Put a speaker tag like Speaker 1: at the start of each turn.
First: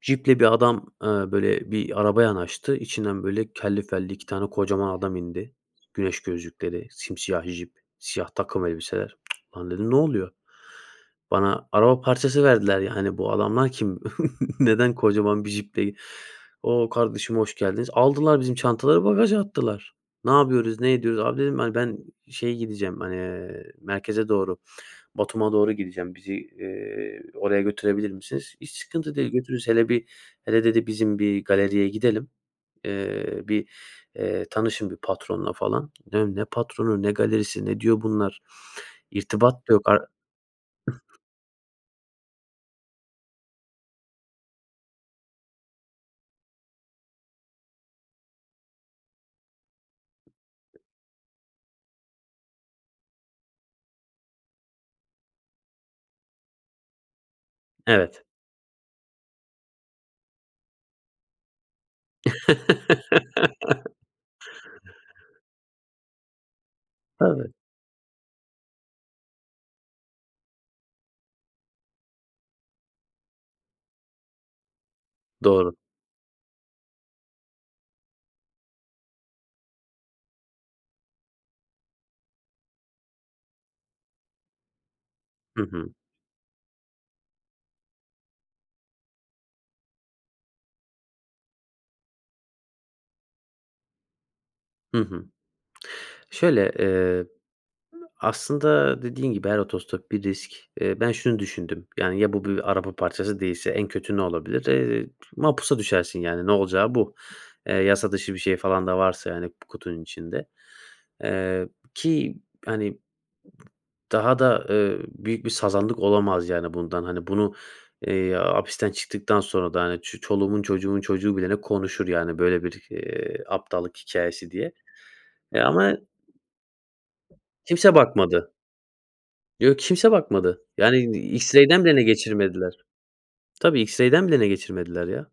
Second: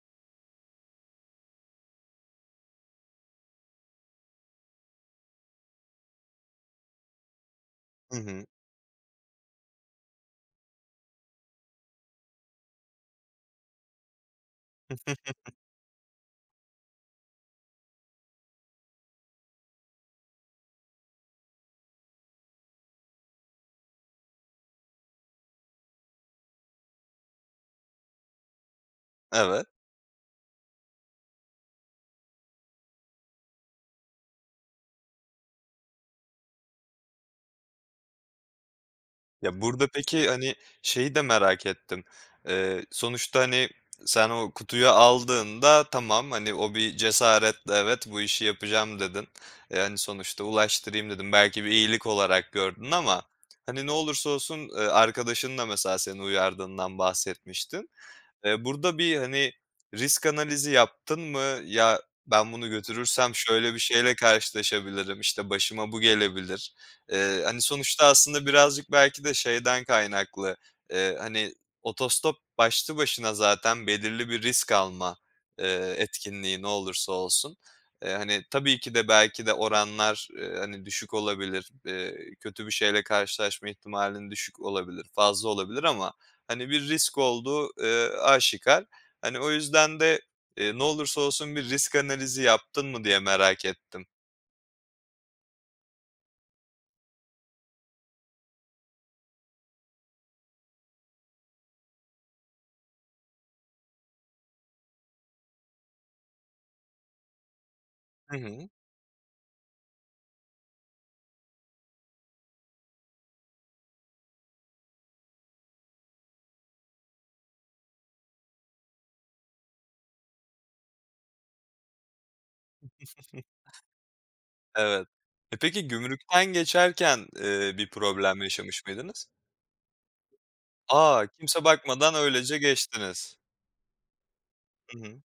Speaker 1: Ciple bir adam, eee, böyle, bir araba yanaştı. İçinden, böyle, kelli felli 2 tane kocaman adam indi. Güneş gözlükleri, simsiyah cip,
Speaker 2: Hı
Speaker 1: siyah
Speaker 2: hı.
Speaker 1: takım elbiseler. "Lan" dedim. "Ne oluyor?" Bana araba parçası verdiler, yani, bu adamlar kim? Neden kocaman bir ciple ge "O, kardeşim hoş geldiniz." Aldılar bizim çantaları bagaja attılar. Ne yapıyoruz, ne ediyoruz? "Abi," dedim, "hani, ben şeye gideceğim, hani, eee, merkeze doğru, Batum'a doğru gideceğim. Bizi, eee, oraya götürebilir misiniz?" "Hiç sıkıntı değil,
Speaker 2: Evet.
Speaker 1: götürürüz. Hele bir, hele" dedi, "bizim bir galeriye gidelim, eee, bir, eee tanışın bir patronla falan." Ne Ne patronu, ne galerisi, ne diyor bunlar?
Speaker 2: Ya,
Speaker 1: İrtibat da
Speaker 2: burada
Speaker 1: yok ar
Speaker 2: peki, hani, şeyi de merak ettim. Eee, sonuçta, hani sen o kutuyu aldığında tamam, hani, o bir cesaretle "Evet, bu işi yapacağım." dedin. E, yani, sonuçta "Ulaştırayım." dedin. Belki bir iyilik olarak gördün ama hani, ne olursa olsun, eee, arkadaşın da mesela seni uyardığından bahsetmiştin.
Speaker 1: Evet.
Speaker 2: Eee, burada bir, hani, risk analizi yaptın mı? "Ya, ben bunu götürürsem şöyle bir şeyle karşılaşabilirim. İşte, başıma bu gelebilir." Eee,
Speaker 1: Evet.
Speaker 2: hani, sonuçta aslında birazcık belki de şeyden kaynaklı, eee, hani, otostop başlı başına zaten belirli bir risk alma,
Speaker 1: Doğru.
Speaker 2: eee, etkinliği, ne olursa olsun. Eee, hani, tabii ki de belki de oranlar, eee, hani, düşük olabilir. Eee, kötü bir şeyle karşılaşma ihtimalin düşük olabilir, fazla
Speaker 1: Hı
Speaker 2: olabilir.
Speaker 1: hı.
Speaker 2: Ama, hani, bir risk olduğu, eee, aşikâr. Hani, o yüzden de, eee, ne olursa olsun bir risk analizi yaptın mı diye merak ettim.
Speaker 1: Hı hı. Şöyle, eee, aslında dediğin gibi her otostop bir risk. Eee, ben şunu düşündüm: "Yani, ya bu bir araba parçası değilse en kötü ne olabilir? Eee, mapusa düşersin, yani." Ne olacağı bu. Eee, yasa dışı
Speaker 2: Hı
Speaker 1: bir şey
Speaker 2: hı.
Speaker 1: falan da varsa, yani, p kutunun içinde. Eee, ki, hani daha da, eee, büyük bir sazanlık olamaz, yani, bundan. Hani, bunu, eee, hapisten çıktıktan sonra da, hani, ç çoluğumun çocuğumun çocuğu bilene konuşur, yani, böyle bir, eee, aptallık hikâyesi diye.
Speaker 2: Evet. E,
Speaker 1: Eee,
Speaker 2: peki,
Speaker 1: ama
Speaker 2: gümrükten geçerken, eee, bir
Speaker 1: Kimse
Speaker 2: problem
Speaker 1: bakmadı.
Speaker 2: yaşamış mıydınız?
Speaker 1: Yo, kimse bakmadı. Yani, d
Speaker 2: A,
Speaker 1: i
Speaker 2: kimse
Speaker 1: X-ray'den bilene
Speaker 2: bakmadan öylece
Speaker 1: geçirmediler.
Speaker 2: geçtiniz.
Speaker 1: Tabii, X-ray'den bilene
Speaker 2: Hı
Speaker 1: geçirmediler
Speaker 2: hı.
Speaker 1: ya.